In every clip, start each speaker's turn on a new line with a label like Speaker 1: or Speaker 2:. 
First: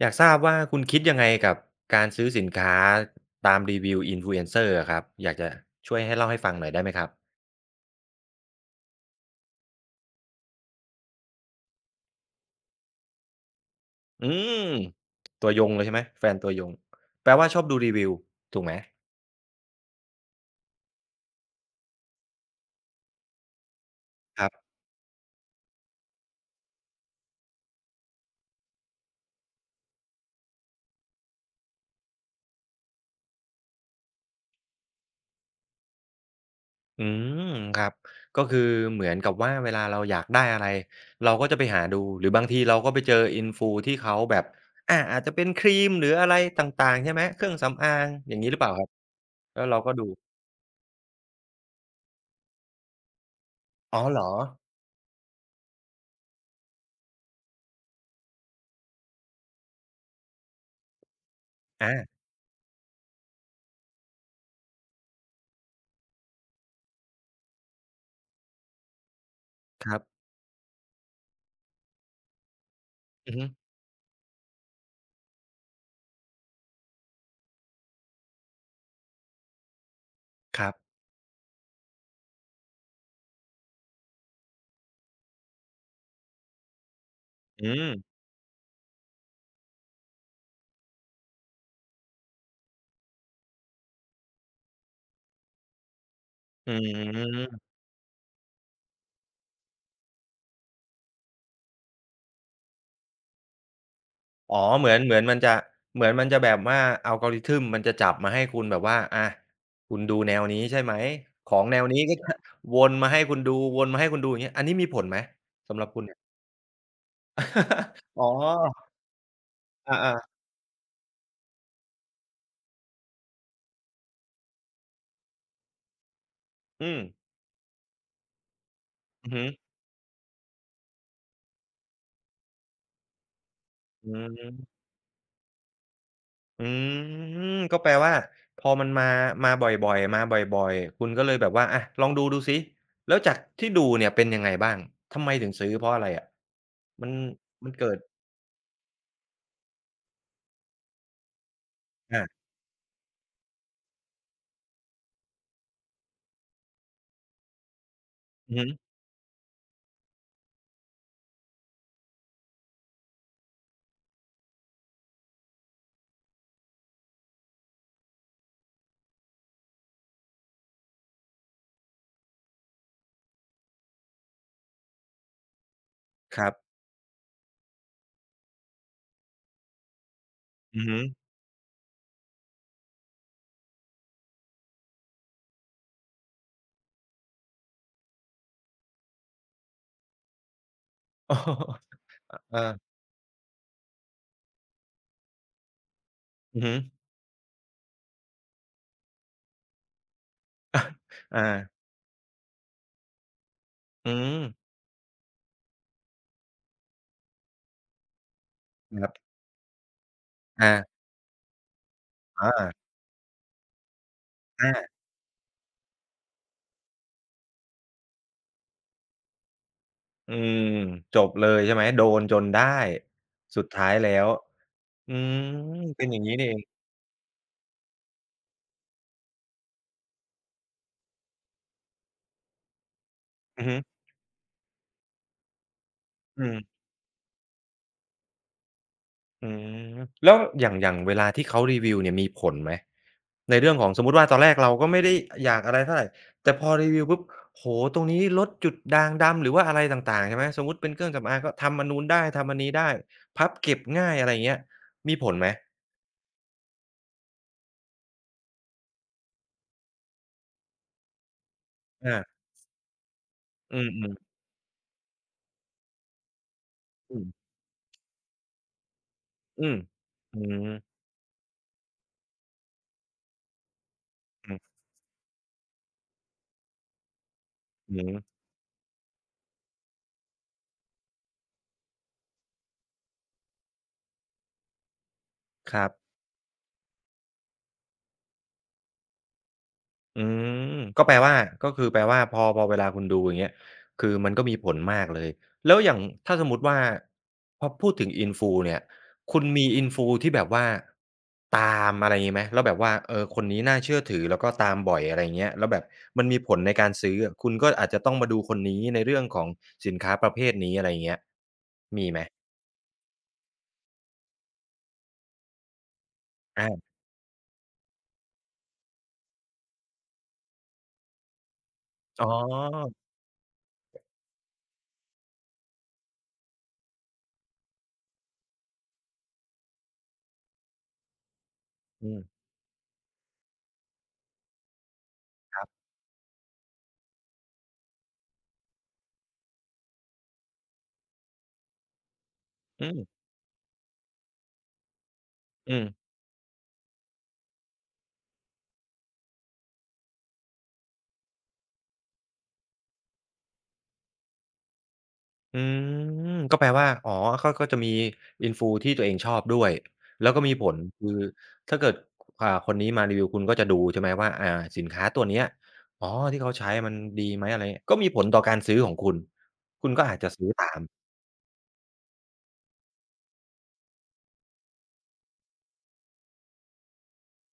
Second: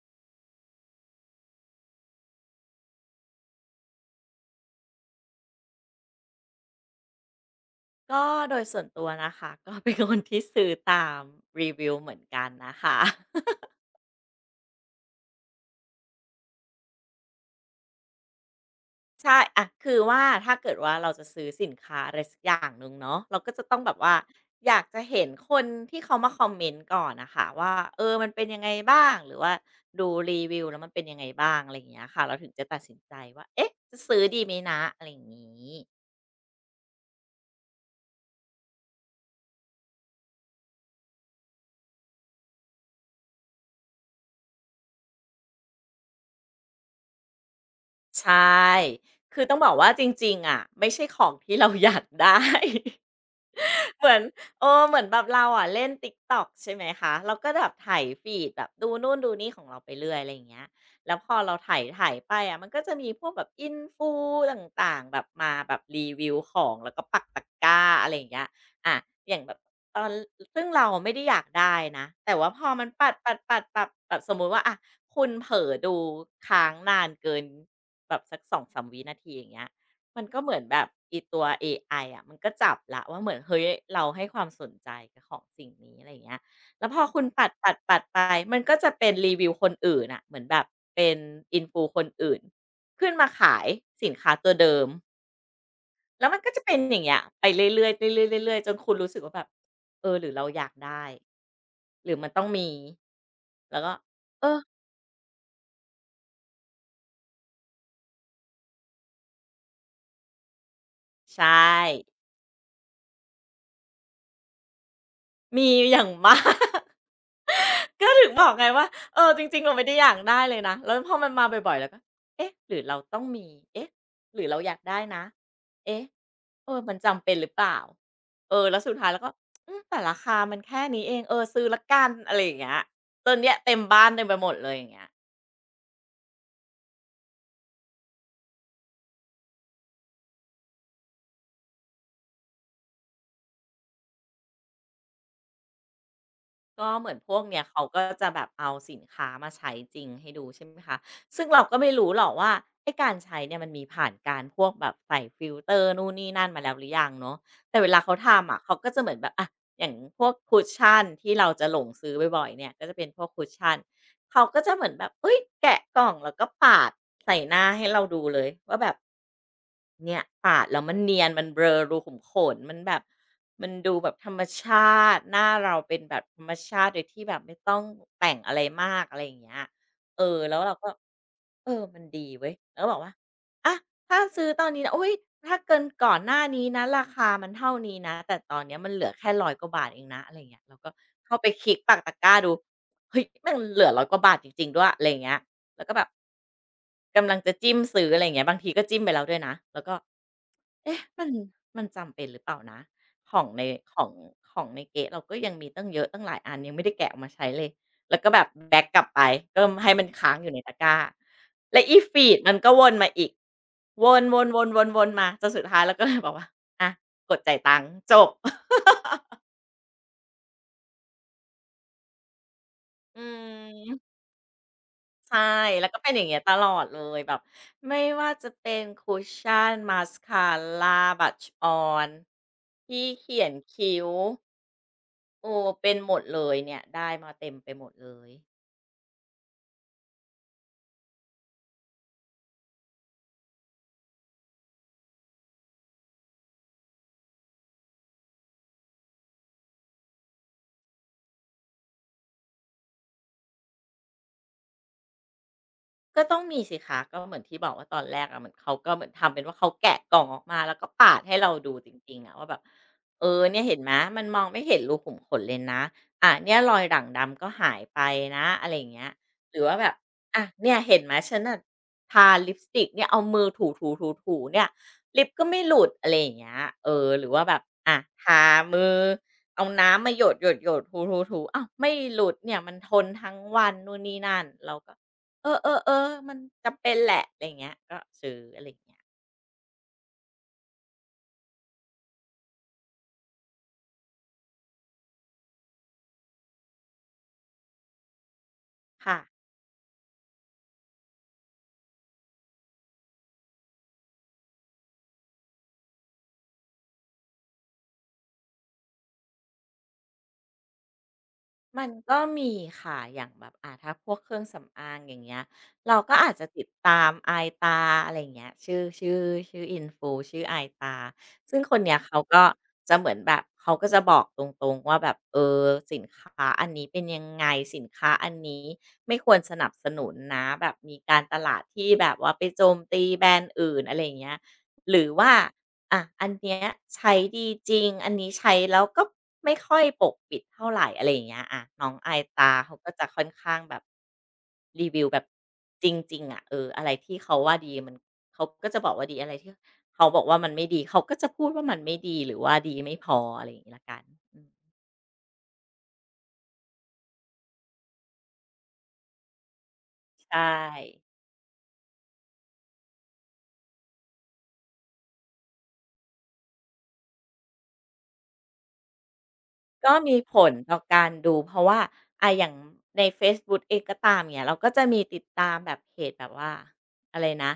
Speaker 1: อยากทราบว่าคุณคิดยังไงกับการซื้อสินค้าตามรีวิว Influencer อะครับอยากจะช่วยให้เล่าให้ฟังหน่อยได้ไหมครับ
Speaker 2: ก็โดยส่วนตัวนะคะ ก็เป็นคนที่ซื้อตามรีวิวเหมือนกันนะคะ
Speaker 1: อืมตัวยงเลยใช่ไหมแฟนตัวยงแปลว่าชอบดูรีวิวถูกไหม
Speaker 2: ใช่อะคือว่าถ้าเกิดว่าเราจะซื้อสินค้าอะไรสักอย่างหนึ่งเนาะเราก็จะต้องแบบว่า
Speaker 1: ครับ
Speaker 2: อยากจะเห็นคนที่เขามาคอมเมนต์ก่อนนะคะว่ามันเป็นยังไงบ้างหรือว่าดูรีวิวแล้วมันเป็นยังไงบ้างอะไรอย่างเงี้ยค่ะเราถึงจะตัดสินใจว่าเอ๊ะจะซื้อดีไหมนะอะไรอย่างงี้
Speaker 1: อืมครับก็คือเหมือนกับว่าเวลาเราอยากได้อะไรเราก็จะไปหาดูหรือบางทีเราก็ไปเจอ Influ ที่เขาแบบอาอาจจะเป็นครีมหรืออะไรต่างๆใช่ไหมเครื่องสำอาง
Speaker 2: ใช
Speaker 1: อย่างงี้หรือเปล่าครับ
Speaker 2: ่คือต้อ
Speaker 1: แล้
Speaker 2: ง
Speaker 1: ว
Speaker 2: บอก
Speaker 1: เรา
Speaker 2: ว่า
Speaker 1: ก็
Speaker 2: จ
Speaker 1: ดู
Speaker 2: ริงๆอะไม่ใช่ของที่เราอยากได้
Speaker 1: อ๋อ
Speaker 2: เหมือ
Speaker 1: เหร
Speaker 2: น
Speaker 1: อ
Speaker 2: เหมือนแบบเราอะเล่น TikTok ใช่ไหมคะเราก็แบบไถฟีดแบบดูนู่นดูนี่ของเราไปเรื่อยอะไรอย่างเงี้ยแล้วพอเราไถย
Speaker 1: อา
Speaker 2: ไปอะมันก็จะมีพวกแบบอินฟูต่างๆแบบมาแบบรีวิวของแล้วก็ปักตะกร้าอะไรอย่างเงี้ยอะอย่างแบบ
Speaker 1: ค
Speaker 2: ต
Speaker 1: รั
Speaker 2: อน
Speaker 1: บ
Speaker 2: ซึ่งเราไม่ได้อยากได้นะแต่ว่าพอมันปัด
Speaker 1: อื
Speaker 2: ปั
Speaker 1: อ
Speaker 2: ด
Speaker 1: ฮึ
Speaker 2: ปัดปัดแบบสมมุติว่าอะคุณเผลอดูค้างนานเกินแบบสัก2-3วินาทีอย่างเงี้ย มันก็เหมือ
Speaker 1: ค
Speaker 2: น
Speaker 1: รั
Speaker 2: แบบ
Speaker 1: บ
Speaker 2: อีตัวเอไออะมันก็จับละว่าเหมือนเฮ้ยเราให้ความสนใจกับของสิ่งนี้อะไรอย่างเงี้ยแล้วพอคุณปัด
Speaker 1: อื
Speaker 2: ปัดปัด
Speaker 1: ม
Speaker 2: ไปมันก็จะเป็นรีวิวคนอื่นน่ะเหมือนแบบเป็น influ คนอื่นขึ้นมาขายสินค้าตัวเดิมแล้วมันก็จะ
Speaker 1: อื
Speaker 2: เป็นอย่างเงี้ยไป
Speaker 1: ม
Speaker 2: เรื่อยๆเรื่อยๆเรื่อยๆจนคุณรู้สึกว่าแบบเออหรือเราอยากได้หรือมันต้องมีแล้วก็เอ
Speaker 1: อ๋อ
Speaker 2: อ
Speaker 1: เหมือนเหมือนมันจะเหมือนมันจะแบบว่า algorithm มันจะจับมาให้คุณแบบว่าอาคุณดูแนวนี้ใช่ไหม
Speaker 2: ใช่
Speaker 1: ของแนวนี้ก็จะวนมาให้คุณดูวนมาให้คุณดูอย่างเงี้ยอันนี้มีผลไหม
Speaker 2: มี
Speaker 1: สำหรับ
Speaker 2: อ
Speaker 1: คุณ
Speaker 2: ย่าง
Speaker 1: เนี่ย
Speaker 2: มาก ก็
Speaker 1: อ๋อ
Speaker 2: ถึงบอกไงว่าเออจริงๆเราไม่ได้อยาก
Speaker 1: อา
Speaker 2: ได้เลยนะแล้วพอมันมาบ่อยๆแล้วก็เอ๊ะหรือเราต้องมีเอ๊ะหรือเราอยากได้นะเอ๊ะเออ
Speaker 1: ๆอื
Speaker 2: มัน
Speaker 1: ม
Speaker 2: จำเป็นหรือเปล่าเออแล้วสุดท้ายแล้ว
Speaker 1: อื
Speaker 2: ก็
Speaker 1: อฮึ
Speaker 2: อืมแต่ราคามันแค่นี้เองเออซื้อละกันอะไรอย่างเงี้ยจนเนี้ยเต็มบ้า
Speaker 1: อื
Speaker 2: นเต็มไปหมดเลยอ
Speaker 1: ม
Speaker 2: ย่างเงี้ย
Speaker 1: อืมก็แปลว่าพอมันมามาบ่อยๆมาบ่อยๆคุณก็เลยแบบว่าอะลองดูดูซิแล้วจากที่ดูเนี่ยเป็นยังไงบ้าง ทำไมถึงซื้อเพราะอะไรอะ
Speaker 2: ก็เห
Speaker 1: มัน
Speaker 2: มือนพวกเนี้ย
Speaker 1: มัน
Speaker 2: เขา
Speaker 1: เกิด
Speaker 2: ก็จะแบบเอาสินค้ามาใช้จริงให้ดูใช่ไหมคะซึ่งเราก็ไม่รู้หรอก
Speaker 1: อา
Speaker 2: ว่าไอ้การใช้เนี่ยมันมีผ่านการพวกแบบใส่ฟิลเตอร์นู่นนี่นั่นมาแล้วหรือยังเนาะแต่เวลาเขาทำ
Speaker 1: อือ
Speaker 2: อะ
Speaker 1: ฮึ
Speaker 2: เขาก็จะเหมือนแบบอะอย่างพวกคุชชั่นที่เราจะหลงซื้อบ่อยๆเนี่ยก็จะเป็นพวกคุชชั่นเขาก็จะเหมือนแบบเอ้ยแกะกล่องแล้วก็ปาดใส่หน้าให้เราดูเลยว่าแบบ เนี่ยปาดแล้วมันเนียนมันเบลอรูขุมขนมันแบบมันดูแบบธรรมชาติหน้าเราเป็นแบบธ
Speaker 1: ค
Speaker 2: รร
Speaker 1: รั
Speaker 2: ม
Speaker 1: บ
Speaker 2: ชาติโดยที่แบบไม่ต้องแต่งอะไรมากอะไรอย่างเงี้ยเออแล้วเรา
Speaker 1: อือ
Speaker 2: ก็
Speaker 1: ฮึ
Speaker 2: เออมันดีเว้ยเราก็บอกว่าอะถ้าซื้อตอนนี้นะอุ๊ยถ้าเกินก่อนหน้านี้นะราคามันเท่านี้นะแต่ตอนเนี้ยมันเหลือแค่100กว่าบาทเองนะอะไรอย่างเงี้ยเราก็
Speaker 1: อ๋อ
Speaker 2: เข้าไปคลิกปากตะกร้าดู
Speaker 1: เออ
Speaker 2: เฮ้ยมันเหลือร้อยกว่าบาทจริงๆด้วยอะไรอย่างเงี้ยแล้วก็แบบ
Speaker 1: อือฮึ
Speaker 2: กำลังจะจิ้มซื้ออะไรอย่างเงี้ยบางทีก็จิ้มไปแล้วด้วยนะแล้วก็เอ๊ะ
Speaker 1: อา
Speaker 2: มันจำเป็นหรือเปล่านะของในขอ
Speaker 1: อื
Speaker 2: ง
Speaker 1: ม
Speaker 2: ของในเก๊ะเราก็ยังมีตั้งเยอะตั้งหลายอันยังไม่ได้แกะออกมาใช้เลยแล้วก็แบบแบ็กกลั
Speaker 1: ค
Speaker 2: บ
Speaker 1: รั
Speaker 2: ไป
Speaker 1: บ
Speaker 2: ก็ให้มันค้างอยู่ในตะกร้า
Speaker 1: อา
Speaker 2: และอีฟีดมันก็ว
Speaker 1: อา
Speaker 2: นมาอีกวน
Speaker 1: อา
Speaker 2: ๆๆๆๆมาจนสุดท้ายเราก็เลยบอกว่าอะกดจ่ายตังค์จบ
Speaker 1: อืมจบเลยใช่ไหม โดนจนได้
Speaker 2: อื
Speaker 1: สุดท้ายแล้
Speaker 2: ม
Speaker 1: วอืม
Speaker 2: ใช่ แล้วก็
Speaker 1: เป็น
Speaker 2: เป็น
Speaker 1: อ
Speaker 2: อ
Speaker 1: ย่าง
Speaker 2: ย่าง
Speaker 1: งี้
Speaker 2: เงี้ย
Speaker 1: นี่
Speaker 2: ต
Speaker 1: เอง
Speaker 2: ลอดเลยแบบไม่ว่าจะเป็นคุชชันมาสคาราบัชออนที่เขียน
Speaker 1: อือฮึ
Speaker 2: คิ้วโออเป็นหมดเล
Speaker 1: อื
Speaker 2: ยเนี่
Speaker 1: ม
Speaker 2: ยได้มาเต็มไปหมดเลย
Speaker 1: อืมแล้วอย่างอย่างเวลาที่เขารีวิวเนี่ยมีผลไหมในเรื่องของสมมุติว่าตอนแรกเราก็ไม่ได้อยากอะไรเท่าไรแต่พอรีวิวปุ๊บโอ้โฮตรงนี้ลดจุดด่างดำหรือว่าอะไรต่างๆใช่ไหมสมมุติเป็นเครื่องสำอางก็ทำอันนู้นได้ทำอันนี้ได้พับเก็บง่ายอะไรอย่างเงี้ยมีผลไหม
Speaker 2: ก็ต้องมีสิคะก็เหมือนที่บอกว่าตอนแรกอะเหมือนเขาก็เหมือนทำเป็นว่าเขาแกะกล่องออกมาแล้วก็ปาดให้เราดูจริ
Speaker 1: อา
Speaker 2: งๆอะว่าแบบเออเนี่ย
Speaker 1: อื
Speaker 2: เห็นไหมมัน
Speaker 1: ม
Speaker 2: มองไม่เห็นรูขุมขนเลยนะอ่าเนี่ยรอยด่าง
Speaker 1: ๆอืม
Speaker 2: ดำก็หายไปนะอะไรอย่างเงี้ยหรือ
Speaker 1: อื
Speaker 2: ว่า
Speaker 1: ม
Speaker 2: แบบ
Speaker 1: อื
Speaker 2: อะ
Speaker 1: ม
Speaker 2: เนี่ยเห็นไหมฉันน่ะทาลิปสติกเนี่ยเอามือถูๆๆๆเนี่ยลิปก็ไม่หลุดอะไรอย่างเงี้ยเออหรือว่าแบบ
Speaker 1: อื
Speaker 2: อะท
Speaker 1: ม
Speaker 2: ามือเอาน้ำมาหยดๆๆถูๆๆอ้าวไม่หลุดเนี่ยมันทนทั้งวันนู่นนี่นั่นเราก็ เออเอ
Speaker 1: ค
Speaker 2: อ
Speaker 1: รั
Speaker 2: เอ
Speaker 1: บ
Speaker 2: อมันจำเป็นแหละอะไรอย่างเงี้ยก็ซื้ออะไรอย่างเงี้ย
Speaker 1: อืมก็แปลว่าก็คือแปลว่าพอพอเวลาคุณดูอย่างเงี้ยคือมันก็มีผลมากเลยแล้วอย่างถ้าสมมุติว่าพอพูดถึง Influ เนี่ย
Speaker 2: ค่ะ
Speaker 1: คุณมี Influ ที่แบบว่าตามอะไรงี้ไหมแล้วแบบว่าเออคนนี้น่าเชื่อถือแล้วก็ตามบ่อยอะไรเงี้ยแล้วแบบมันมีผลในการซื้ออะคุณก็อาจจะต้องมาดูคนนี้ในเรื่องของสินค้าประเภทนี้อะไรเงี้ย
Speaker 2: มัน
Speaker 1: มีไห
Speaker 2: ก็
Speaker 1: ม
Speaker 2: มีค่ะอย่างแบบอ่าถ้าพวกเครื่องสำอางอย่างเงี้ยเราก็อาจจะติด
Speaker 1: อา
Speaker 2: ตามอายตาอะไรอย่างเงี้ยชื่อชื่อ Influ ชื่ออายตาซึ่งคนเนี้ยเขา
Speaker 1: อ๋
Speaker 2: ก็จะ
Speaker 1: อ
Speaker 2: เหมือนแบบเขาก็จะบอกตรงๆว่าแบบสินค้าอันนี้เป็นยังไง สินค้าอันนี้ไม่ควรสนับสนุนนะแบบมีการตลาดที่แบ
Speaker 1: อื
Speaker 2: บ
Speaker 1: ม
Speaker 2: ว่าไปโจมตีแบรนด์อื่นอะไรอย่างเงี้ยหรือว่า
Speaker 1: ครับ
Speaker 2: อ่ะ อันเนี้ยใช้ดีจริงอันนี้ใช้แล้วก็ไม่ค่อยปกปิดเท่าไรอะไรอย่างเงี้ยอะน้องอายตาเขา
Speaker 1: อื
Speaker 2: ก็
Speaker 1: ม
Speaker 2: จะค่อนข้างแบบรีวิวแบบ
Speaker 1: อื
Speaker 2: จ
Speaker 1: ม
Speaker 2: ริงๆอะอะไรที่เขาว่าดีมันเขาก็จะบอกว่าดีอะไรที่เขาบอกว่ามันไม่ดีเขาก็จะพูดว่ามันไม่ดีหรือว่าดีไม่พออะไรอย่างงี้แล้วกันอืม
Speaker 1: อืมก็แปลว่าอ๋อก็ก็จะมี influ ที่ตัวเองชอบด้วยแล้ว
Speaker 2: ใช่
Speaker 1: ก็มีผลคือถ้าเกิดอ่าคนนี้มารีวิวคุณก็จะดูใช่ไหมว่าอ่าสินค้าตัวเนี้ยอ๋อที่เขาใช้มันดีไหมอะไรเงี้ยก็มีผลต่อการซื้อของคุณคุ
Speaker 2: ก็
Speaker 1: ณก็อา
Speaker 2: มี
Speaker 1: จจะ
Speaker 2: ผ
Speaker 1: ซื้อ
Speaker 2: ล
Speaker 1: ตา
Speaker 2: ต่อ
Speaker 1: ม
Speaker 2: การดูเพราะว่าอย่างในเฟซบุ๊กเองก็ตามอย่างเงี้ยเราก็จะมีติดตามแบบเพจแบบว่าอะไรนะ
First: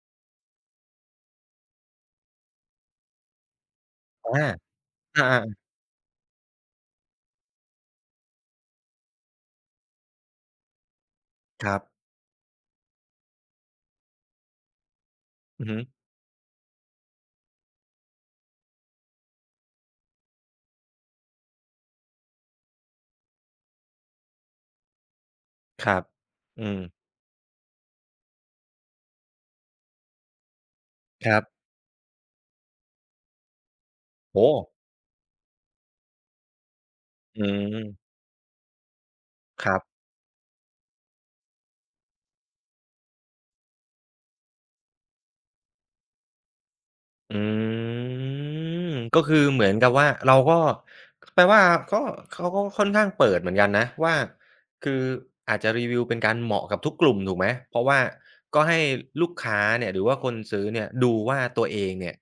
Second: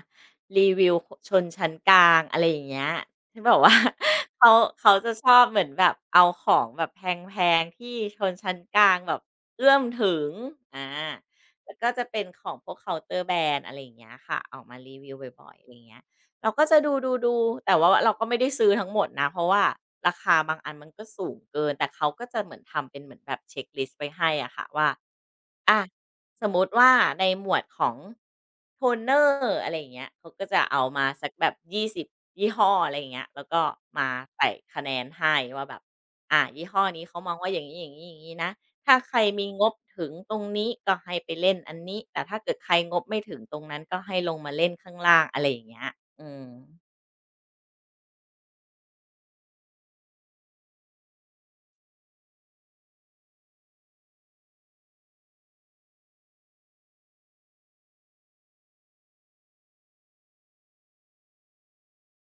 Speaker 2: รีวิวคชนชั้นกลางอะไรอย่างเงี้ยที่แบบว่า
Speaker 1: อา
Speaker 2: เขาเขาจะชอบเหมื
Speaker 1: อา
Speaker 2: อนแบบเอาของแบบแพงๆที่ชนชั้นกลางแบบเอื้อมถึงอา
Speaker 1: ๆค
Speaker 2: แล้
Speaker 1: รั
Speaker 2: ว
Speaker 1: บ
Speaker 2: ก็จะเป็นของพวกเคาน์เตอร์แบรนด์อะไรอย่างเงี้ยค่ะออกมารีวิวบ่อยๆ
Speaker 1: อื
Speaker 2: อะ
Speaker 1: อ
Speaker 2: ไรอ
Speaker 1: ฮึ
Speaker 2: ย่างเงี้ย เราก็จะดูดูดู แต่ว่าเราก็ไม่ได้ซื้อทั้งหมดนะ เพราะว่าราคาบางอันมันก็สูงเกิน แต่เขาก็จะเหมือนทำเป็นเหมือนแบบเช็คลิสต์ไปให้อ่ะค่ะว่า อะ
Speaker 1: ครับ
Speaker 2: สมม
Speaker 1: อื
Speaker 2: ติ
Speaker 1: ม
Speaker 2: ว่าในหมวดของโทนเนอร์อะไรอย่างเงี้ยเขาก็จะเอามาสั
Speaker 1: ค
Speaker 2: ก
Speaker 1: รับ
Speaker 2: แบบ20ยี่ห้ออะไรอย่างเงี้ยแล้วก็มา
Speaker 1: โอ้
Speaker 2: ใส่
Speaker 1: โฮ
Speaker 2: คะแนนให้ว่าแบบยี่ห้อนี้เขามอง
Speaker 1: อื
Speaker 2: ว่าอย่างนี้อย่างนี้
Speaker 1: ม
Speaker 2: อย่างนนะถ้าใครมีง
Speaker 1: ค
Speaker 2: บ
Speaker 1: รับ
Speaker 2: ถึงตรงนี้ก็ให้ไปเล่นอันนี้แต่ถ้าเกิดใครงบไม่ถึงตรงนั้นก็ให้ลงมาเล่นข้างล่างอะไรอย่างเงี้ยอืม
Speaker 1: อืมก็คือเหมือนกับว่าเราก็แปลว่าก็เขาก็ค่อนข้างเปิดเหมือนกันนะว่าคืออาจจะรีวิวเป็นการเหมาะกับทุกกลุ่มถูกไหมเพราะว่าก็ให้ลูกค้าเนี่ยหรือว่าคนซื้อเนี่ยดูว่าตัวเองเนี่ย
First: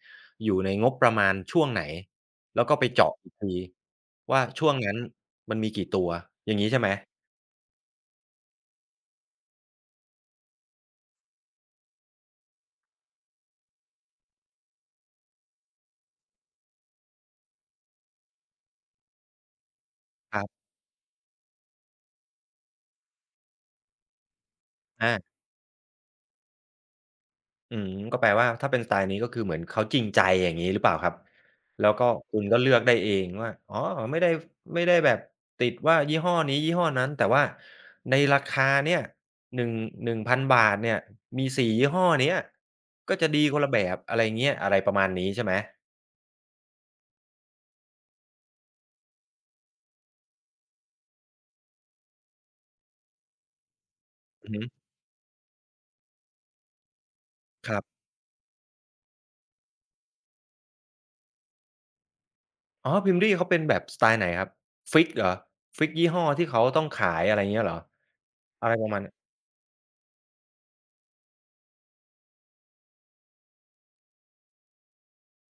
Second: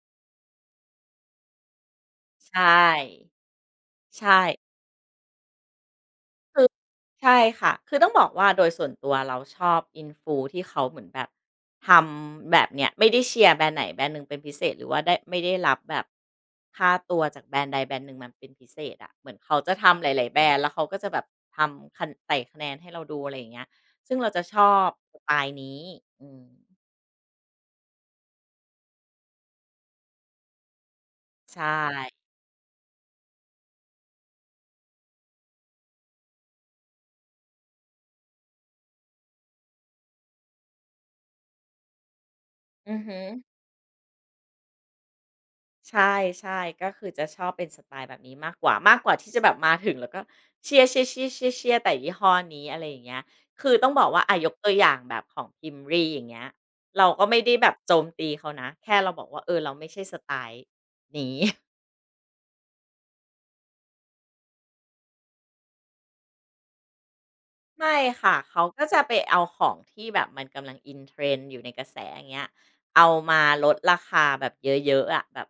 Speaker 1: อยู่ในงบประมาณช่วงไหน
Speaker 2: ใช
Speaker 1: แล้วก็ไปเจาะ
Speaker 2: ่
Speaker 1: อีกที
Speaker 2: ใช่
Speaker 1: ว่าช่วงนั้นมันมีกี่ตัวอย่างนี้ใช่ไหม
Speaker 2: ใช่ค่ะคือต้องบอกว่าโดยส่วนตัวเราชอบอินฟูที่เขาเหมือนแบบทำแบบเนี้ยไม่ได้เชียร์แบรนด์ไหนแบรนด์หนึ่งเป็นพิเศษหรือว่าได้ไม่ได้รับแบบค่าตัวจากแบรนด์ใดแบรนด์หนึ่งมันเป็นพิเศษอะเหมือนเขาจะทำหลายๆ
Speaker 1: ค
Speaker 2: แบร
Speaker 1: รั
Speaker 2: รนด์
Speaker 1: บ
Speaker 2: แล้วเขาก็จะแบบทำคะต่คะแนนให้เราดูอะไรอย่างเงี้ยซึ่งเราจะชอบส
Speaker 1: อา
Speaker 2: ไตล์นี้อืม
Speaker 1: อืมก็แปลว่าถ้าเป็นสไตล์นี้ก็คือเหมือนเขาจริงใจอย่างงี้หรือเปล่าครับ
Speaker 2: ใช่
Speaker 1: แล้วก็คุณก็เลือกได้เองว่าอ๋อไม่ได้ไม่ได้แบบติดว่ายี่ห้อนี้ยี่ห้อนั้นแต่ว่าในราคาเนี่ย 1,000 บาทเนี่ยมีสี่ยี่ห้อเนี้ย
Speaker 2: อือ
Speaker 1: ก็
Speaker 2: ฮึ
Speaker 1: จะดีคนละแบบอะไรเงี้ยอะไรประมาณนี้ใช่ไหม
Speaker 2: ใช่ใช่ก็คือจะชอบเป็นสไตล์แบบนี้มากกว่ามากกว่าที่จะแบบมาถึงแล้วก็เชียร์เชียร์เชียร์เชียร์เชียร์แต่ยี่ห้อนี้อะไรอย่างเงี้ยคือต้องบอกว่าอาย
Speaker 1: อือ
Speaker 2: ก
Speaker 1: ฮึ
Speaker 2: ตัวอย่างแบบของ p ิ i m r อย่างเงี้ยเราก็ไม่ได้แบ
Speaker 1: ค
Speaker 2: บ
Speaker 1: รั
Speaker 2: โจ
Speaker 1: บ
Speaker 2: มตีเขานะแค่เราบอกว่าเราไม่ใช่สไตล์นี้
Speaker 1: อ๋อ Plmdy เขาเป็นแบบสไตล์ไหนครับฟิกซ์เหรอฟิกซ์ยี่ห้อที่เขาต้องขายอะไรเงี้ยเหรอ
Speaker 2: ไม่ค่ะเขา
Speaker 1: อะไร
Speaker 2: ก็
Speaker 1: ประมา
Speaker 2: จะ
Speaker 1: ณ
Speaker 2: ไปเอาของที่แบบมันกำลัง in trend อยู่ในกระแสอย่างเงี้ยเอามาลดราคาแบบเยอะๆอะแบบ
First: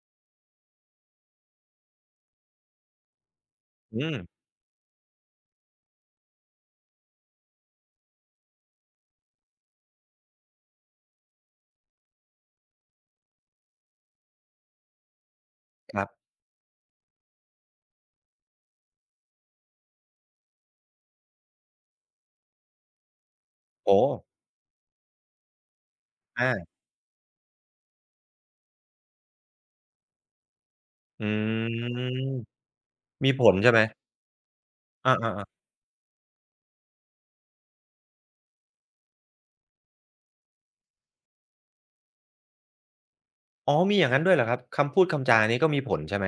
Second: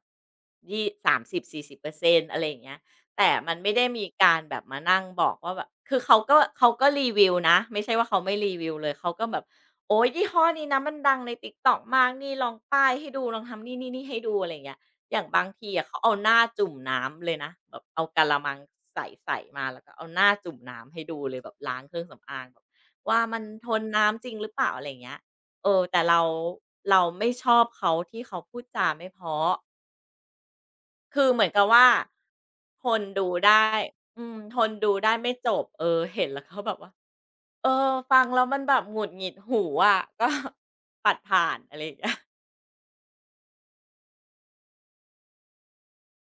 Speaker 2: ยี่30-40%อร์เซ็นอะไรอย่างเงี้ยแต่มันไม่ได้
Speaker 1: อื
Speaker 2: มี
Speaker 1: ม
Speaker 2: การแบบมานั่งบอกว่าแบบคือเขาก็รีวิวนะไม่ใช่ว่าเขาไม่รีวิวเลยเขาก็แบบโอ้ยยี่ห้อนี้นะมันดังใน t i ต็อกมากนี่ลองป้ายให้ดูลองทำนี่นี่นี่ให้ดูอะไรอย่างเงี้ย อย่างบางทีอะ
Speaker 1: ค
Speaker 2: เขา
Speaker 1: รั
Speaker 2: เอาห
Speaker 1: บ
Speaker 2: น้าจุ่มน้ำเลยนะแบบเอากะละมังใสๆมาแล้วก็เอาหน้าจุ่มน้ำให้ดูเลยแบบล้างเครื่องสำอางแบบว่ามันทน
Speaker 1: โอ้โฮ
Speaker 2: น้ำจริงหรือเปล่าอะไรอย่างเงี้ยแต่เรา
Speaker 1: อา
Speaker 2: เราไม่ชอบเขาที่เขาพูดจาไม่เพราะคื
Speaker 1: อื
Speaker 2: อเหมือนกับว่า
Speaker 1: ม
Speaker 2: ทนดู
Speaker 1: มีผล
Speaker 2: ได้
Speaker 1: ใช่ไหม
Speaker 2: อืมทนดูได้
Speaker 1: อา
Speaker 2: ไม่จ
Speaker 1: ๆๆ
Speaker 2: บเห็นแล้วก็แบบว่าฟังแล้วมันแบบหงุดหงิดหูอะก็ ปัดผ่านอะไรอย่างเงี้ย
Speaker 1: อ๋อมีอย่างงั้นด้วยเหรอครับ คำพูดคำจานี้ก็มีผลใช่ไหม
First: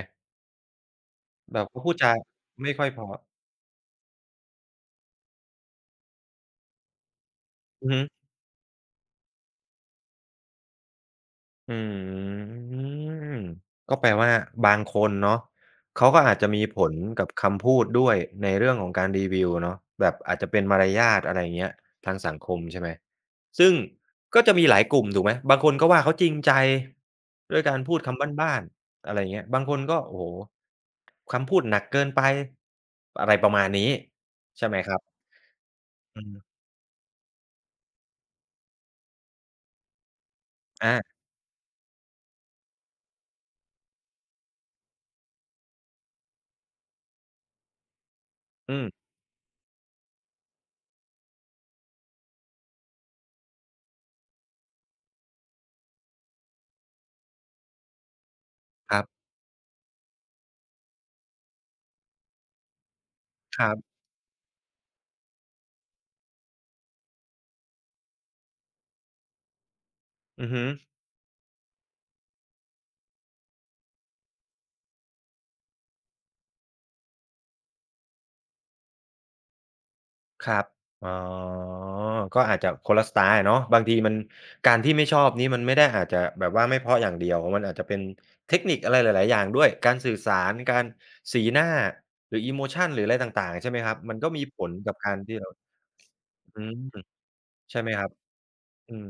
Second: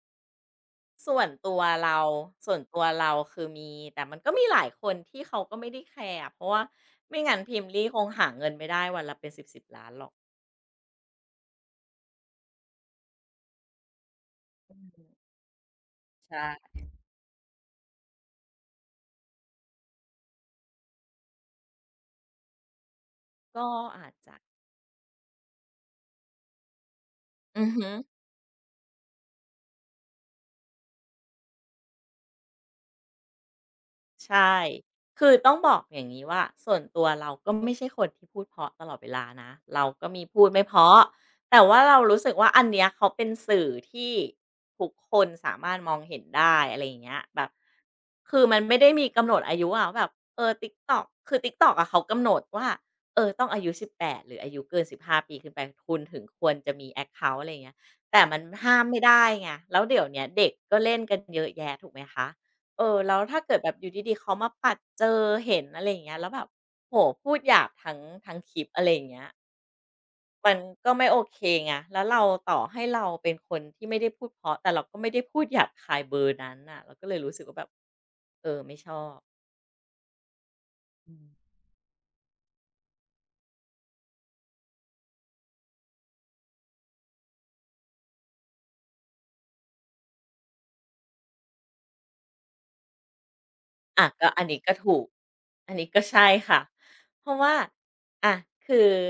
Speaker 2: ส่วนตั
Speaker 1: แบ
Speaker 2: ว
Speaker 1: บเขาพูด
Speaker 2: เรา
Speaker 1: จา
Speaker 2: ส่วน
Speaker 1: ไม่
Speaker 2: ตัว
Speaker 1: ค่อยเพ
Speaker 2: เรา
Speaker 1: ราะ
Speaker 2: คือมีแต่มันก็มีหลายคนที่เขาก็ไม่ได้แคร์อะเพราะว่าไม่งั้นพิม
Speaker 1: อื
Speaker 2: ลี่
Speaker 1: อ
Speaker 2: ค
Speaker 1: ฮึ
Speaker 2: งหาเงินไม่ได้วันละเป็นสิบล้านหรอก
Speaker 1: อืมก็แปลว่าบางคนเนาะเขาก็อาจจะมี
Speaker 2: ใช่
Speaker 1: ผลกับคำพูดด้วยในเรื่องของการรีวิวเนาะแบบอาจจะเป็นมารยาทอะไรเงี้ยทางสังคมใช่ไหม
Speaker 2: ก็
Speaker 1: ซึ่ง
Speaker 2: อาจจะ
Speaker 1: ก็จะมีหลายกลุ่มถูกไหมบางคนก็ว่าเขาจริงใจด้วย
Speaker 2: อือ
Speaker 1: การ
Speaker 2: ฮึ
Speaker 1: พูดคำบ้านๆอะไราเงี้ยบางคนก็โอ้โฮคำพูดหนักเกินไปอะไรประมาณนี้
Speaker 2: ใช่
Speaker 1: ใช่ไหมครับ
Speaker 2: คือต้องบอกอย่าง
Speaker 1: อื
Speaker 2: นี้
Speaker 1: ม
Speaker 2: ว่าส่วนตัวเราก็ไม่ใช่คนที่พูดเพราะตลอดเวลานะเราก็มีพูดไม่เพราะ
Speaker 1: อา
Speaker 2: แต่ว่าเรารู้สึกว่าอันเนี้ยเขาเป็นสื่อที่ทุกคนสามารถมองเห็นได้อะไรอย่างเงี้ยแบบคือมันไม่
Speaker 1: อื
Speaker 2: ได้
Speaker 1: ม
Speaker 2: มีกำหนดอายุอะว่าแบบt ิ k t อกคือ TikTok อกอะเขากำหนดว่า ต้องอายุ18หรืออายุเกิน15ปีขึ้นไปคุณถึงควรจะมีแอคเคาน์อะไรอย่างเงี้ยแต่มันห้าม
Speaker 1: ค
Speaker 2: ไม่
Speaker 1: รับ
Speaker 2: ได้ไงแล้วเดี๋ยวเนี้ยเด็กก็เล่นกันเยอะแยะถูกไหมคะ เออแล้วถ้าเกิด
Speaker 1: ค
Speaker 2: แบ
Speaker 1: รั
Speaker 2: บอยู่
Speaker 1: บ
Speaker 2: ดีๆเขามาปัดเจอเห็นอะไรอย่างเงี้ยแล้วแบบโอ้โฮพูดหยาบทั้งคลิปอะไรอย่างเงี้ย
Speaker 1: อือ
Speaker 2: มัน
Speaker 1: ฮึ
Speaker 2: ก็ไม่โอเคไงแล้วเราต่อให้เราเป็นคนที่ไม่ได้พูดเพราะแต่เราก็ไม่ได้พูดหยาบคายเบอร์นั้นน่ะเราก็เลยรู้สึกว่าแบบเออไม่ชอบ
Speaker 1: ครับอ๋อ
Speaker 2: อืม
Speaker 1: ก็อาจจะคนละสไตล์อะเนาะบางทีมันการที่ไม่ชอบนี้มันไม่ได้อาจจะแบบว่าไม่เพราะอย่างเดียว มันอาจจะเป็นเทคนิคอะไรหลายๆอย่างด้วยการสื่อสารการสีหน้าหรือ emotion หรืออะไรต่างๆใช่ไหมครับ
Speaker 2: อะ
Speaker 1: มัน
Speaker 2: ก็
Speaker 1: ก็
Speaker 2: อั
Speaker 1: มี
Speaker 2: น
Speaker 1: ผ
Speaker 2: นี้ก็
Speaker 1: ลกับ
Speaker 2: ถูก
Speaker 1: การที่เรา
Speaker 2: อันนี้ก็ใช่ค่ะ
Speaker 1: อืม
Speaker 2: เพราะว่า
Speaker 1: ใช่ไหมครับ
Speaker 2: อะคือ
Speaker 1: อืม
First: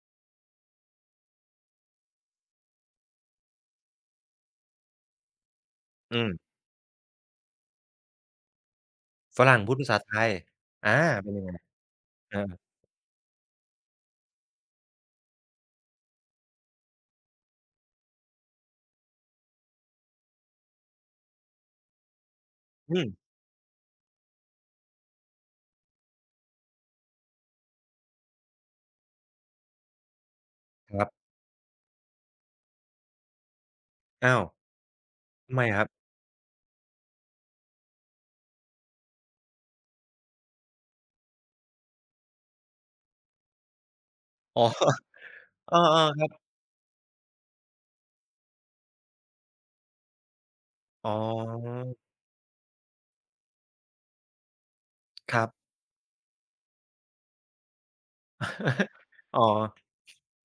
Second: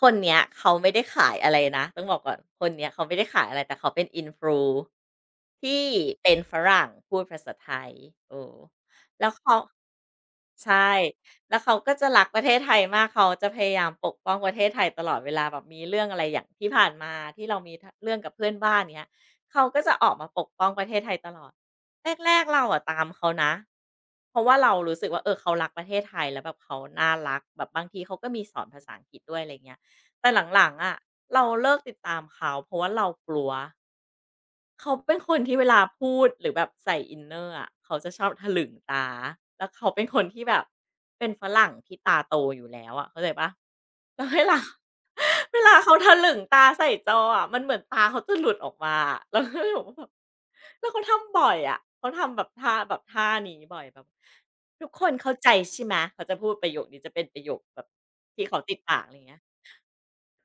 Speaker 2: คนเนี้ยเขาไม่ได้ขายอะไรนะต้องบอกก่อนคนเนี้ยเขาไม่ได้ขายอะไรแต่เขาเป็น Influ ที่
Speaker 1: อื
Speaker 2: เป็น
Speaker 1: ม
Speaker 2: ฝรั่งพูดภาษาไทยเออแล้ว
Speaker 1: ฝ
Speaker 2: เขา
Speaker 1: รั่งพูดภาษาไทย
Speaker 2: ใช่
Speaker 1: อาเป็นยังไง
Speaker 2: แล้วเขาก็จะรัก
Speaker 1: เอ
Speaker 2: ป
Speaker 1: อ
Speaker 2: ระเทศไทยมากเขาจะพยายามปกป้องประเทศไทยตลอดเวลาแบบมีเรื่องอะไรอย่างที่ผ่านมาที่เรามีทเรื่องกับเพื่อนบ้านเงี้ยเขาก็จะออกมาปกป้องประเทศไทยตลอด แรกๆเราอะ
Speaker 1: อื
Speaker 2: ตาม
Speaker 1: ม
Speaker 2: เขานะเพราะว่าเรารู้สึกว่าเออเขารักประเทศไทยแล้วแบบเขาน่ารักแบบบางทีเขาก็มีสอนภาษาอังกฤษด้วยอะไรเงี้ยแต่หลังๆ
Speaker 1: ค
Speaker 2: อะ
Speaker 1: รับ
Speaker 2: เราเลิกติดตามเขาเพราะว่าเรากลัว
Speaker 1: อ้าว
Speaker 2: เขาเป็นคน
Speaker 1: ทำ
Speaker 2: ที่
Speaker 1: ไม
Speaker 2: เว
Speaker 1: ค
Speaker 2: ลา
Speaker 1: รับ
Speaker 2: พูดหรือแบบใส่ inner อะเขาจะชอบถลึงตาแล้วเขาเป็นคนที่แบบเป็นฝรั่งที่ตาโตอยู่แล้วอะเข้าใจเปล่า แล้วเวลา
Speaker 1: อ๋อ
Speaker 2: เว
Speaker 1: เอ
Speaker 2: ลา
Speaker 1: อ
Speaker 2: เขาทะ
Speaker 1: ๆครั
Speaker 2: ลึง
Speaker 1: บ
Speaker 2: ตาใส่จออะมันเหมือนตาเขาจะหลุดออกมาอะเราก็แบบว่าแบบแล้วเขา
Speaker 1: อ๋อ
Speaker 2: ทำบ่อยอะเขาทำแบบท่าแบบท่านี้บ่อยแบบทุกคนเข้า
Speaker 1: ครั
Speaker 2: ใจ
Speaker 1: บ
Speaker 2: ใช่ไหมเขาจะพูดประโยคนี้จะเป็นประโยคแบบที่เขาติด ปากอะไรเงี้
Speaker 1: อ๋อ
Speaker 2: ย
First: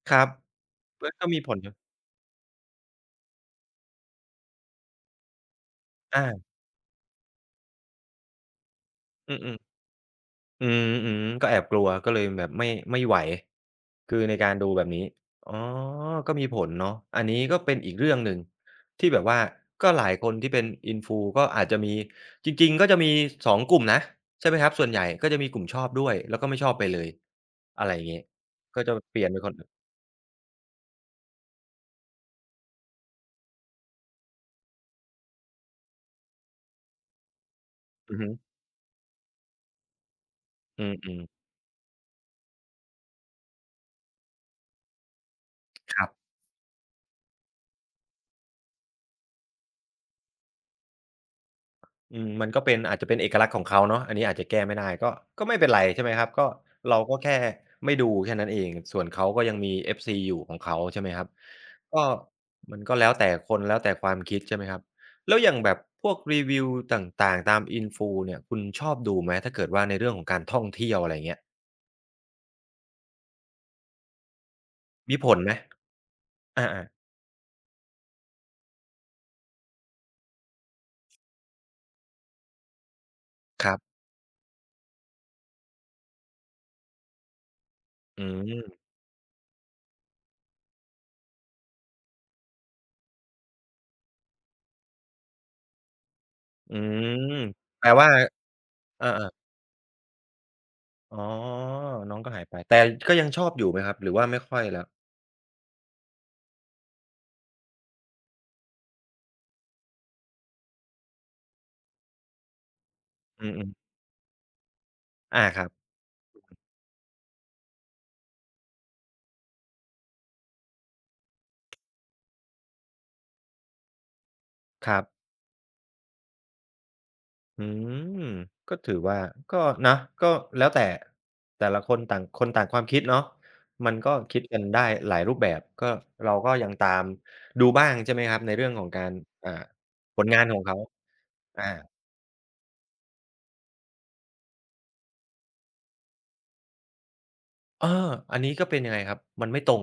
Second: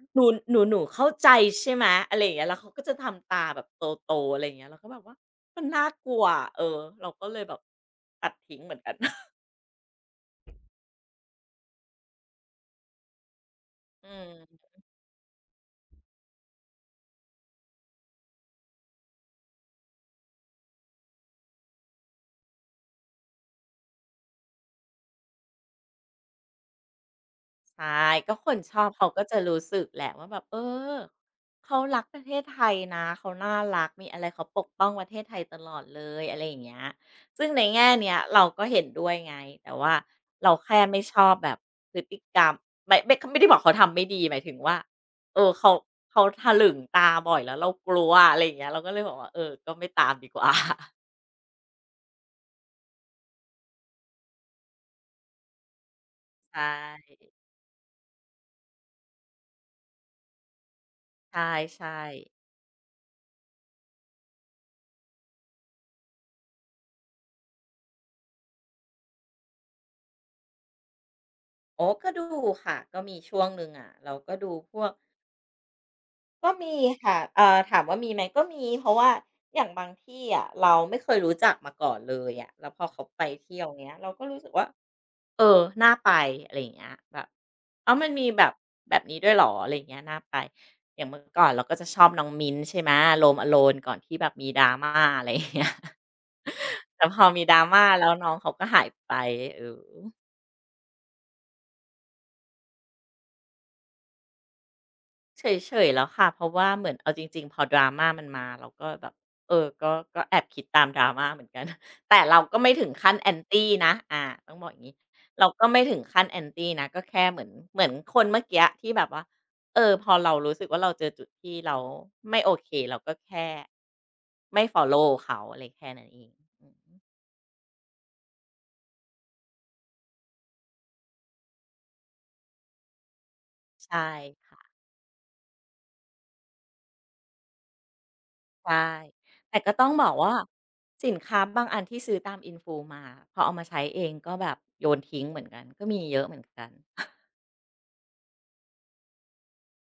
Speaker 1: ค
Speaker 2: ห
Speaker 1: รั
Speaker 2: นู
Speaker 1: บ
Speaker 2: หนูเข้า
Speaker 1: ก็ก็
Speaker 2: ใจ
Speaker 1: มีผล
Speaker 2: ใช่ไหมอะไรอย่างเงี้ยแล้วเขาก็จะทำตาแบบโตๆอะไรอย่างเงี้ยเราก็แบบว่ามันน่ากลัว
Speaker 1: อา
Speaker 2: เออเราก็เลยแบบตัดทิ้งเหมือนกัน
Speaker 1: อือๆ อืมอืมก็แอบกลัวก็เลยแบบไม่ไม่ไหว
Speaker 2: อื
Speaker 1: คือในการ
Speaker 2: ม
Speaker 1: ดูแบบนี้อ๋อก็มีผลเนาะอันนี้ก็เป็นอีกเรื่องหนึ่งที่แบบว่าก็หลายคนที่เป็น Influ ก็อาจจะมีจริงๆก็จะมีสองกลุ่มนะใช่ไหมครับส่วนใหญ่ก็จะมีกลุ่มชอบด้วยแล้วก็ไม่ชอบไปเลยอะ
Speaker 2: ใช่
Speaker 1: ไรอย่างงี้
Speaker 2: ก็คนช
Speaker 1: ก็
Speaker 2: อบ
Speaker 1: จะ
Speaker 2: เขา
Speaker 1: เป
Speaker 2: ก็
Speaker 1: ลี่ยน
Speaker 2: จะ
Speaker 1: เป็นคน
Speaker 2: รู้สึกแหละว่าแบบเออเขารักประเทศไทยนะเขาน่ารักมีอะไรเขาปกป้องประเทศไทยตลอดเลยอะไรอย่างเงี้ยซึ่งในแง่เนี้
Speaker 1: อื
Speaker 2: ย
Speaker 1: อฮึ
Speaker 2: เราก็เห็นด้วยไงแต่ว่าเราแค่
Speaker 1: อื
Speaker 2: ไม่ชอบ
Speaker 1: ม
Speaker 2: แบบพฤติกรรมไม่ได้บอกเขาทำไม่ดีหมายถึงว่าเออเขา
Speaker 1: ๆครับ
Speaker 2: เขาถลึงตาบ่อยแล้วเรากลัวอะไรอย่างเงี้ยเราก็เลยบอกว่าเออก็ไม่ตามดีกว่า
Speaker 1: อืมมันก็เป็นอาจจะเป็นเอกลักษณ์ของเขาเนาะอันนี้อาจจะแก้ไม่ได้ก็ก็ไม่เป็นไรใช่ไหมครับก็
Speaker 2: ใช
Speaker 1: เราก็
Speaker 2: ่
Speaker 1: แค่ไม่ดูแค่นั้นเองส่วนเขาก็ยังมี FC อยู่ของเขาใช่ไหมครับ
Speaker 2: ใช่
Speaker 1: ก็
Speaker 2: ๆ
Speaker 1: มันก็แล้วแต่คนแล้วแต่ความคิดใช่ไหมครับแล้วอย่างแบบพวกรีวิวต่างๆตาม Influ เนี่ยคุณชอบดูไหมถ้าเกิดว่าในเรื่องของการท่องเที่ยวอะไรอย่างเงี้ย
Speaker 2: โอ้ก็ดูค่ะก็มีช่วงหนึ่งอะเราก็ดูพวก
Speaker 1: มีผลไหม
Speaker 2: ก็
Speaker 1: อา
Speaker 2: มี
Speaker 1: ๆ
Speaker 2: ค่ะถามว่ามีไหมก็มีเพราะว่าอย่างบางที่อะเราไม่เคยรู้จักมาก่อนเลยอะแล้วพอเขาไปเที่ยว
Speaker 1: ครั
Speaker 2: เงี้
Speaker 1: บ
Speaker 2: ยเราก็รู้สึกว่าเออน่าไปอะไรอย่างเงี้ยแบบอ้าวมัน
Speaker 1: อื
Speaker 2: มีแบบแบ
Speaker 1: ม
Speaker 2: บนี้ด้วยเหรออะไรอย่างเงี้ยน่าไปอย่างเมื่อก่อนเราก็จะชอบน้องมิ้นท์ใช่ไหม Home Alone ก่อนที่แบบมี drama อะไรอย่างเงี้ย
Speaker 1: อื
Speaker 2: แต่พอ
Speaker 1: ม
Speaker 2: มี drama
Speaker 1: แปล
Speaker 2: แล้
Speaker 1: ว่า
Speaker 2: วน้องเขาก็หาย
Speaker 1: อา
Speaker 2: ไป
Speaker 1: ๆ
Speaker 2: เออ
Speaker 1: อ๋อน้องก็หายไปแต่ก็ยังชอบอยู่ไหมครับหรือว่าไม่ค่อยแล้ว
Speaker 2: เฉยๆแล้วค่ะเพราะว่าเหมือนเอาจริงๆพอ drama มันมาเราก็แบบเออก็แอบคิดตาม drama เหมือนกัน แต่เราก็ไม่ถึงขั้น
Speaker 1: อื
Speaker 2: anti
Speaker 1: ม
Speaker 2: นะ
Speaker 1: ๆ
Speaker 2: อาต้องบอกอย่างนี้
Speaker 1: อา
Speaker 2: เรา
Speaker 1: ค
Speaker 2: ก็
Speaker 1: รับ
Speaker 2: ไม่ถึงขั้น anti นะก็แค่เหมือนคนเมื่อกี้ที่แบบว่าเออพอเรารู้สึกว่าเราเจอจุดที่เราไม่โอเคเราก็แค่ไม่ฟอล
Speaker 1: ค
Speaker 2: โล
Speaker 1: รั
Speaker 2: ว
Speaker 1: บ
Speaker 2: เขาอะไรแค่นั้นเองอืม
Speaker 1: อืมก็ถือว่าก็นะก็แล้วแต่แต่ละคนต่างคนต่างความคิดเนาะมัน
Speaker 2: ใช่
Speaker 1: ก็คิดกัน
Speaker 2: ค่ะ
Speaker 1: ได้หลายรูปแบบก็เราก็ยังตามดูบ้างใช่ไหมครับในเรื่องขอ
Speaker 2: ใช่
Speaker 1: งการอ่า
Speaker 2: แต่ก็ต้องบอก
Speaker 1: ผล
Speaker 2: ว่า
Speaker 1: งานของเขา
Speaker 2: สินค้า
Speaker 1: อา
Speaker 2: บางอันที่ซื้อตาม Influ มาพอเอามาใช้เองก็แบบโยนทิ้งเหมือนกันก็มีเยอะเหมือนกัน
Speaker 1: เอออันนี้ก็เป็นยังไงครับ มันไม่ตรง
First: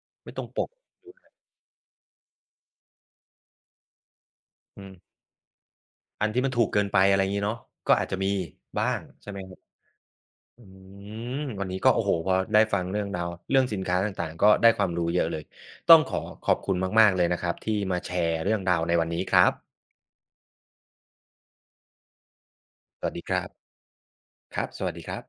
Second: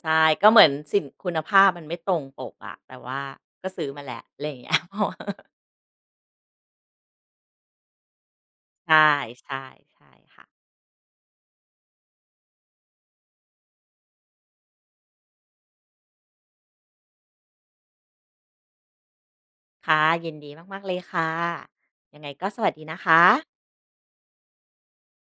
Speaker 2: ใช่
Speaker 1: ไม่ตร
Speaker 2: ก็
Speaker 1: ง
Speaker 2: เห
Speaker 1: ป
Speaker 2: มือ
Speaker 1: ก
Speaker 2: นสินคุณภาพมันไม่ตรงปกอะแต่ว่าก็ซื้อมาแหละอะไรอย่างเงี้ย
Speaker 1: อื
Speaker 2: เพราะ
Speaker 1: ม
Speaker 2: ว่า
Speaker 1: อันที่มันถูกเกินไปอะไรงี้เนาะก็อาจจะมีบ้าง
Speaker 2: ใช่
Speaker 1: ใช่ไหม
Speaker 2: ใช่ใช่ค่ะ
Speaker 1: อืมวันนี้ก็โอ้โฮพอได้ฟังเรื่องราวเรื่องสินค้าต่างๆก็ได้ความรู้เยอะเลยต้องขอขอบคุณมากๆเลยนะครับที่มาแชร์เรื่องราวในวันนี้ครับ
Speaker 2: ค่ะยินดีมากๆเลยค่ะยังไงก็สวัสดีนะ
Speaker 1: ส
Speaker 2: ค
Speaker 1: วัสดีครับ
Speaker 2: ะ
Speaker 1: ครับสวัสดีครับ